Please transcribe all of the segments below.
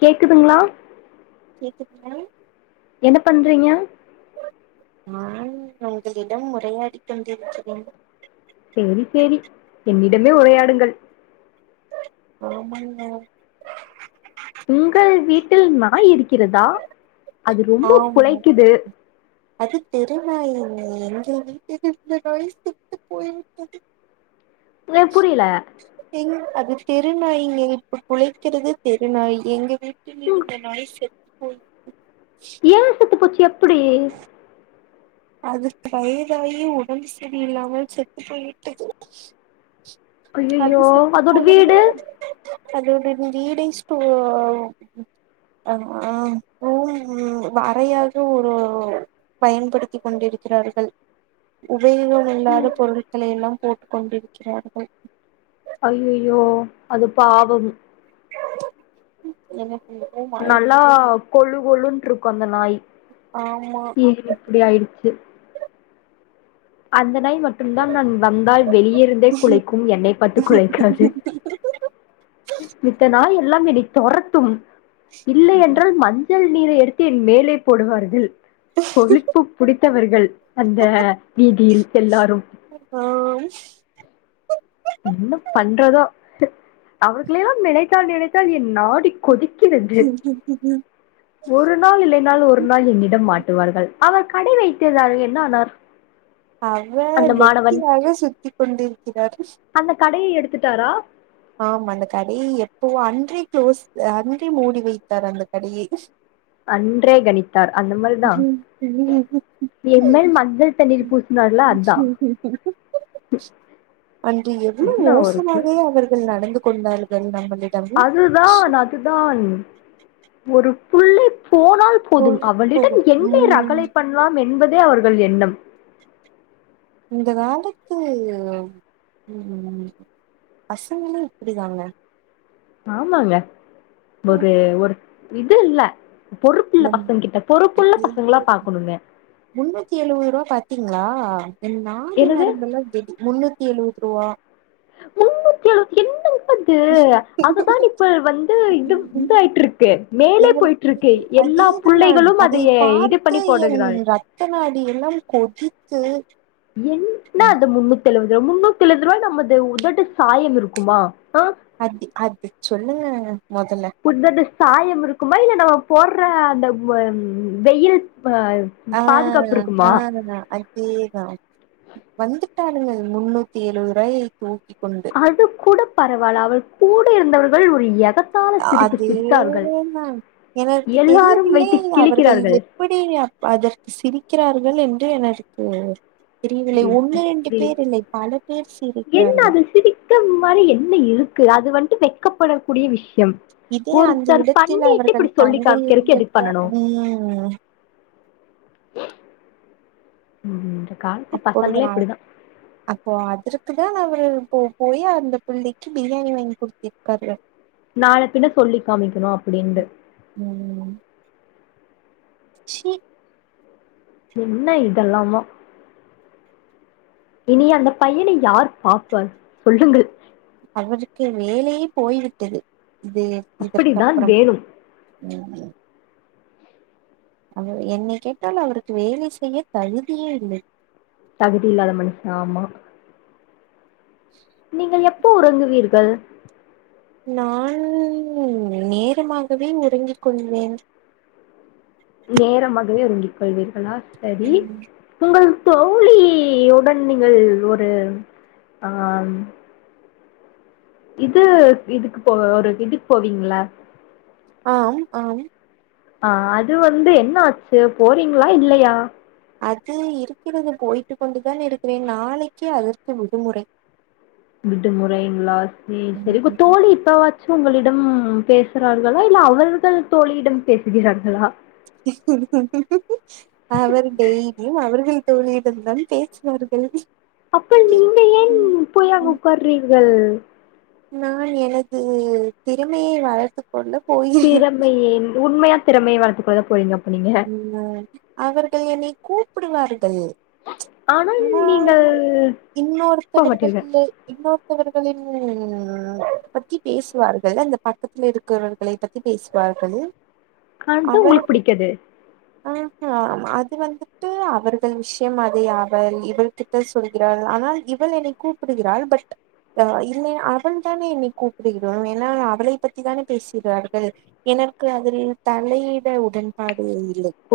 கேக்குதுங்களா கேக்குதுங்க என்ன பண்றீங்க நான் உங்களிடம் உரையாடிக் கொண்டிருக்கிறேன் சேரி சேரி என்னிடமே உரையாடுங்கள் ஆமாங்க உங்கள் வீட்டில் நாய் இருக்கிறதா அது ரொம்ப ஆமா குலைக்குது அது தெருநாயில்லைங்க எங்க வீட்டில் இருந்த நாயி செத்துப் போய்விட்டது ஏ புரியல எங் அது தெருநாய்ங்க இப்ப குலைக்கிறது தெருநாய் எங்க வீட் டில் இருந்த நாய் செத் போயிட்ச்சு ஏ செத்து போச்சு ப்படி அதுக்கு வயதாயி உடம்பு சரியில்லாமல் செத்து போய்விட்டது அய்யயோ அதோட வீடு அதோட வீடை ஸ்டோ ஆ ரூம் வறையாக ஒரு பயன்படுத்திக் கொண்டிருக்கிறார்கள் உபயோகம் இல்லாத பொருட்களை எல்லாம் போட்டுக் கொண்டிருக்கிறார்கள் அயயோ அது பாவம் எனக் நல்லா கொளு கொளுனு ட்ருக்கு அந்த நாயி ஆமா ஏன் இப்படி ஆயிடுச்சு அந்த நாய் மட் மட்டும்தான் நான் வந்தால் வெளியருந்தே குலைக்கும் என்னை பார்த்து குலைக்காது மித்த நாய் எல்லாம் வெடி தொரத்தும் இல்லை என்றால் மஞ்சள் நீரை எடுத்து என் மேலே போடுவார்கள் கொழிப்பு புடி த்தவர்கள் அந்த வீதியில் எல்லாரும் ஆம் என்ன பண்றதோ அவர்களையெல்லாம் நினைத்தால் நினைத்தால் என் நாடி கொதிக் கிறது ஒரு நாள் இல்லைனால் ஒரு நாள் என்னிடம் மாட் டுவார்கள்‌ அவர் கடை வைத்திருந்தாரெ என்ன ஆனார் அந்த அவர் மாணவன் வெட்டியாக சுத்தி் கொண்டிருக்கிறார் அந்த கடையை எடுத்துட்டாரா ஆம் அந்த கடையை எப்பவொ அன்றே க்ளோஸ் அன்றே மூடி வைத்தார் அந்த கடையை அன்றே கணித்தார் அந்த மாரிதா எம்மேல் மஞ்சள் தண்ணீர் பூசுனார்ல அதா அன்று எவ்வளவு என்ன ஒரு கு மோசமாகவே அவர்கள் நடந்து கொண்டார்கள் நம்பள் அதுதான் அதுதான் ஒரு புள்ளி போனால் போதும் அவளிடம் போதும் [unintelligible] ம் ரகளை பண்லாம் என்ப தே அவர்கள் எண்ணம் இந்த காலத்து ம் பசங்களு இப்டிதாங்க ஆமாங்க ஒரு ஒரு இது இல்ல பொறுப்புள்ள பசங்க கிட்ட பொறுப்புள்ள பசங்களா பாக்கணுங்க [inaudible] முன்னூத்தி எழுவதுருவா பாத்தீங்ளா ஆ என் நாடி எனது நரம்பெல்லாம் [unintelligible] முன்னூத்தி எழுவ துருவா முன்னூத்தி எழுவத் எந்த அது அதுதான் இப்ப வந்து இது இதாயிட்ருக்கு மேலே எனக்கு போயிட்ருக்கு எல்லா அதேதான் புள்ளைகளும் அதை அதைய இது பார்த்து பண்ணி என் போடுகிறாள் ரத்த நாடி எல்லாம் கொதித்து என்ன அந்த முன்னூத் தெழுவது முன்னூத்தி எழுவது ருவாய் நம்மது உதட்டு சாயம் இருக்குமா ஆ அதி அது சொல்லுங்கங்க மொதல்ல உன்னோட சாயம் இருக்குமா இல்ல நம்ம போர்ற அந்த வ வெயில் ஆ ஆ பாதுகாப்பு அ இருக்குமா அதுதா அதேதா வந்து ட்டாளுங்கள் முன்னூத்தி எழுவதுருவாயை தூக்கி அதுக் கூட பரவாயில்ல அவள் கூட இருந்தவர்கள் ஒரு எதக் அதே நான் எனர்க்கு எல்லாரும் தெரியவில்லை வைத்து அவர்கள் கிழிக்கிறார்கள் எப்படி அப் அதற்கு சிரிக்கிறார் கள் என்று எனர்க்கு ப் ப்பிடி பல பேர் என்ன சிரிக்கிறார்கள். அது சிரிக்க மாரி என்ன இருக்கு அது வந்து வெக்கபடக்கூடிய விஷ்யம் இதே அந்த இடத்தில் அவர்கள் சொல்லி தங்கை காமிக்கிறதுக்கு எதுக்கு இருந்திருந்தா பண்ணணும் ம் ம் அப்பொழுது நா அப் அப்போ அதிரு க்குதா அவரு போ போயி அந்த புள்ளைக்கு பிரியாணி வாங்கி குடுத்திருக்காரு நாள பின்ன சொல்லி காமிக்கணு அப்படின்டு ம். ச்சீ என்ன இதெல்லாமோ இனி அந்த பையனை யார் பாப்பா சொல்லுங்கள் அவருக்கு வேலையே போய்விட்டது இது அப்படித்தான் இதற்கப்றம் வேணும் ம் ம் அவர் என்னை கேட்டால் அவருக்கு வேலை செய்ய தகுதியே இல்லை தகுதி இல்லாத மனுஷ ஆமா நீங்கள் எப் ப்ப உறங்குவீர்கள் நான் நேரமாகவே உறங்கிக் கொள்வேன் நேரமாகவே உறங்கிக் கொள்வீர்களா சரி உங்கள் தோளியுடன் நீங்கள் ஒரு ஆ ம் இது இதுக்கு போ ஒரு இதுக்கு போவீங்கள ஆம் ஆம் ஆ அது வந்து என்ன ஆச்சு போறீங்ளா இல்லயா அது இருக்கிறது போய்ட்டு கொண்டுதான் இருக்குறேன் நாளைக்கு அதற்கு விடுமுறை விடு முறைங்களா சேரி சேரி க்கு தோழி இப்பவா ச்சு உங்களிடம் பேசுறார்களா இல்ல அவர்கள் தோலியிடம் பேசுகிறார்களா தோலியிடம்தான் பேசுவார்கள் அப்ப நீங்க ஏன் போய் அங்க உக்கார்றீங் கள் நான் எனது திறமையை வளர்த்துக் திறமைய உண்மையா திறமைய வளர்த்துக் கொள்ளப் போறீங்கப் ம் அ அவர்கள் என்னை கூப்புடுவார்கள் ஆனால் போ மாட்டீர்கள் இன்னொருத்தவர்கள்லு இன்னொரு த்தவர்களின் பத்தி பேசுவார்கள் அந்த பக்கத்துல இருக்குறவர்களை பத்தி பேசுவார்கள் [unintelligible] உங்களுக் பிடிக்காது ஆஹ அது வந்துட்டு அவர்கள் விஷ்யம் அதை அவள் இவள் கிட்ட சொல்கிறாள் ஆனால் இவள் என்னை கூப்புடுகிறாள் பட் ஆ இல்லை அவள் தானே என்னை கூப்பிடுகிற என்னால் அவளை பத்தி தானே பேசிறார்கள் எனக்கு அதில் தலையிட உடன்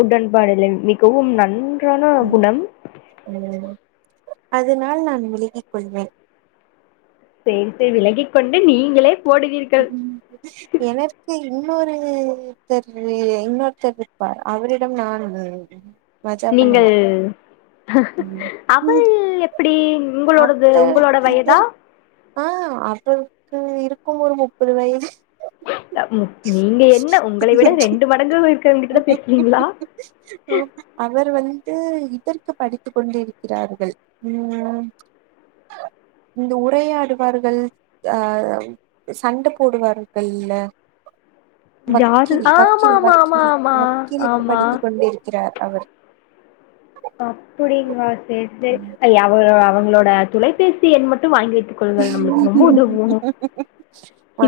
உடன்பாடில்லை மிகவும் நன்றான குணம் அதுனால் நான் விலகிக் கொள்வேன் சேர்த்து விலகிக்கொண்டு நீங்களே போடுவீர்கள் ம் எனக்கு இன்னொருத்தர் இன்னொருத்தர்ருப்பார் அவரிடம் நான் மஜா நீங்கள் பண்ணுவே அவள் எப்பிடி உங்களோடது அவர் உங்களோட வயதா இதற் ஆ அவளுக்கு இருக்கும் ஒரு முப்பது வயது அ ம் நீங்க என்ன உங்களை விட ரெண்டு மடங்கு இருக்குறவ்ங்கிட்டதா பேசுவீங்ளா ரு வந்து இதற்கு படித்துக் கொண்டிருக்கிறார்கள் ம் இந்த உரையாடுவார்கள் அ சண்ட போடுவார்கள்ல யாரு வக்கீல் ஆமா வக்கீல் ஆமா ஆமா வக்கீல் ஆமா வக்கீலுக்கு படித்துக் கொண்டிருக்கிறார் அவர் அப்புடிங்களா சேர் சேரி ம் அய்ய அவ அவங் களோட துலைபேசி எண் மட்டு வாங்கி வை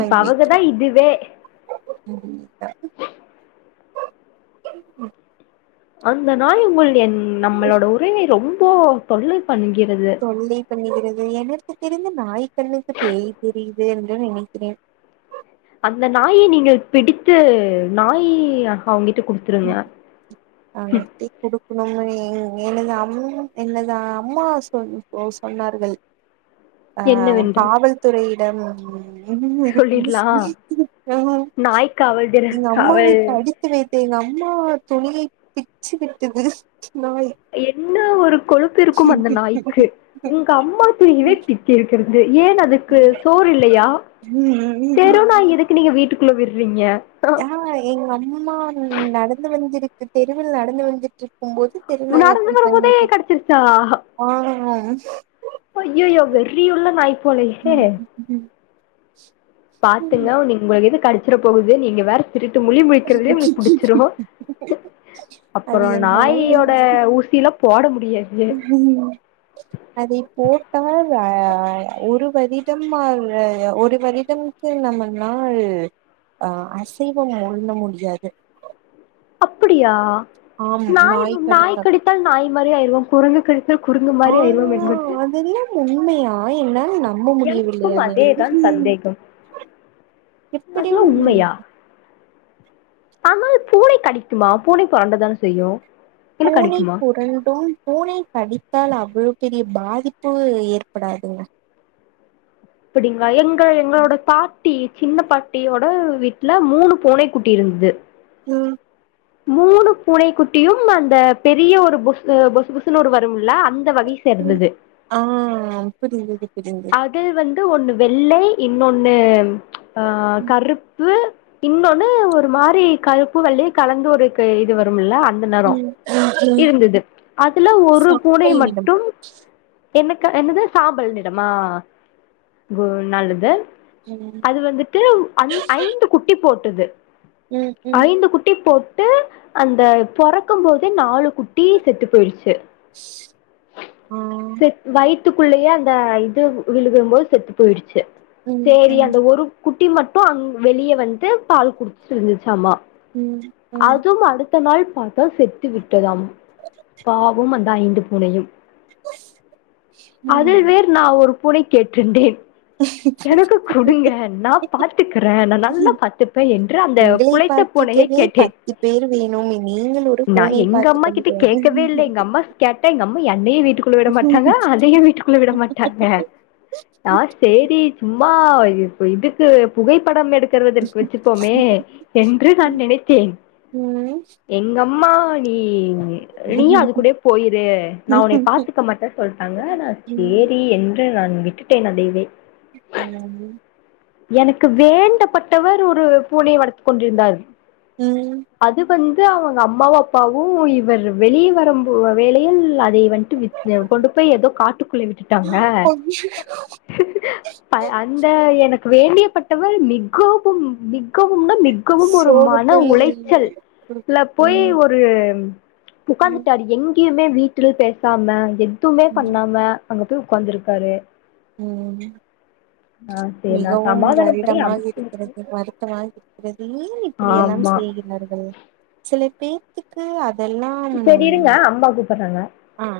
இப்ப வக்கிறே அவங்கதா இதுவே [inaudible] உம் அந்த நாய உங்கள் என் நம்மளோட உரிமை ரொம் போ தொல்லை பண்ணுகிறது தொல்லை பண்ணுகிறது எனக்கு தெரிந்து நாய் கண்ணுக்கு பேய் தெரியி து என்று நினைக்கிறேன். அந்த நாயை நீங்கள் பிடித்து நாய் அஹ் அவுங்கிட் டுகுடுத்துருங்க அவுங்கள்டே குடு க்குனும்னு எங் எனது அம் என்னது அம்மா சொன் ஓ சொன்னார்கள் ஆ என்னவென்று காவல்துறையி டம் சொல்லிடலா ஆஹ் நாய் காவல் திற எங்க அம்மாவை காவல் கடித்து வைத்து எங்க அம்மா துணியை பிச்சு விட்டுது என்ன ஒரு கொழுப்பிருக்கும் அந்த நாய்க்கு உங்க அம்மா துணியவே பிச்சிருக்குது ஏன் அதுக்கு சோறு இல்லையா தெருநாய் ம் எதுக்கு நீங்க வீட்டுக்குள்ள விட்றீங்க ஆ எங்க அம்மா நடந்து வந்திருக் தெருவில் நடந்து வந்துட்டுறுக் இருக்கும்போது தெருநாய் நடந்து அப்டி வரும்போதே பனிட்டு ஆ அ அய்யய்யோ வெறி உள்ள நாய் போலயே பாத்துங்க நீ உங்களுக் எது கடிச்சிட போகுது நீங்க வேற திருட்டு முழி முழிக்கிறதுலே உங்ளுக்கு புடிச்சிரு அது அப்றோ என்னவோ நாயோட ஊசிலா போட மு அதை போட்டால் ஆ ஒரு வரிடம்மாரய ஒரு வரிடம்க்கு நம்ம நாள் அ அசைவம் ஒழுண்ண முடியாது அப்படியா ஆம் நாய் நாய் கடித்தா கடித்தால் நாய் மாரி ஆயிருவோம் குறுங்கு கடித்தால் குறுங்கு மாதிரி ஆனா ஆயிருவோம் என்து அதெல்லாம் உண்மையா என்னால் நம்ப முடியவில்லை எனக்கும் அதை அதேதான் சந்தேகம் அதுல்லா எப்படியும் உண்மையா ஆனால் பூனை கடிக்குமா பூனை பறண்டுதானே செய்யு பூனை புரண்டும் பூனை கடித்தால் அவ் அவ்ளோ பெரிய பாதிப்பு ஏற்படாதுங்க அப்டிங்களா எங் தா எங்களோட தா பாட்டி சின்ன பாட்டியோட வீட்டுல மூணு பூனை குட்டி இருந்தது உம் மூணு பூனை குட்டியும் அந்த பெரிய ஒரு பொசு பொசுபுசுனு வரும்ல அந்த வகை சேர்ந்தது ஆ புரியுது அதில் வந்து ஒண்ணு வெள்ளை இன்னொன்னு ஆ ம் கருப்பு இன்னொன்னு ஒரு மாரி கருப்பு வெள்ளையு கலந்து ஒருக் இது வரும்ல அந்த நெறோ ம் ம் இருந்தது அதுல ஒரு பூனை சாம்பல் நிறம் மட்டும் என்னக்கா என்னது சாம்பல் நிறமா கு நல்லது ம் அது வந்துட்டு அஞ் ஐந்து குட்டி போட் டது ம் ம் ஐந்து குட்டி போட் ட்டு அந்த பொறக்கும் போதே நாலு குட்டி செத்து போயிடுச்சு ம் செத் வயித்துக்குள்ளயே அந்த இது விழுகும் போது செத்து போயிடுச்சு ம் சேரி ம் அந்த ஒரு குட்டி மட்டும் அங் வெளிய வந்து பால் குடிச்சிட்ருந்துச்சாமா ம் ம் த நாள் பாத்தா செத்து விட்டதாம் பாவும் அந்த ஐந்து பூனையும் அதில் ம். வேற் நா ஒரு பூனை கேட்டுருந்தேன் எனக்கு குடுங்க நா பாத்துக்கிறன் நா நல்லா பாத்துப்பேன் என்று அந்த உங்களை புளைத்த பூனையை பார்த்துக்கவே கேட்டேன் பத்து பேர் வேணும் நீங்கள் ஒரு நா பூனை எங்க பார்த்து அம்மா கொண்டு கிட்ட போங்க. கேக்கவே இல்லை எங்க அம்மா கேட்டா எங்க அம்மா என அப்டே வீட் டு குள்ள விட மாட்டாங்க அதையும் வீட்டுக்குள்ள விட மாட்டாங்க நா சேரி சும்மா ஆ இப்ப இதுக்கு புகைப்படம் எடு க்கிறதற்கு வச்சுப்போமே என்று நா நினைத்தேன் ம் எங்க அம் மா நீ நீயும் ம் அது கூடே போயிரு நா உன்னைய பாத்துக் க மாட்ட சொல்ட்டாங்க நா சேரி என்று நான் விட்டுட்டே நா தெய்வே என்னாது எனக்கு வேண்டப்பட்டவர் ஒரு பூனைய வளத்துக் கொண்டிருந்தார் ம் அது வந் து அவுங்க அம்மாவும் அப்பாவும் இவரு வெளிய வரம்போ வேலையில் அ தே வண்ட்டு வித் ம் கொண்டு போயி எதோ காட்டுக்குள்ளே விட்டுட்டாங்க அந்த எனக் வேண்டியப்பட்டவர் மிகவும் மிக வும்ள மிகவும் ஒரு மன சோகத்தில் உளைச்சல்ல போயி ம் ஒரு ம் உக்காந்துட்டாரு எங் கியுமே வீட்டில் பேசாமா எ துமே ம் பண்ணாம அங்க போய் உட்காந்துருக்காரு ம் சரி நான் மிகவும் சமாதானம் பண்ணி வருடமாக அமைச்சு விட்டேன் இருக்கிறது வருத்தமாக இருக்கிறது ஏன் இப்டி எல்லாம் ஆமா செய்கிறார்கள் பேத்துக்கு அப் சேரி இருங்க அம்மா கூப்பிடுறாங்க ஆ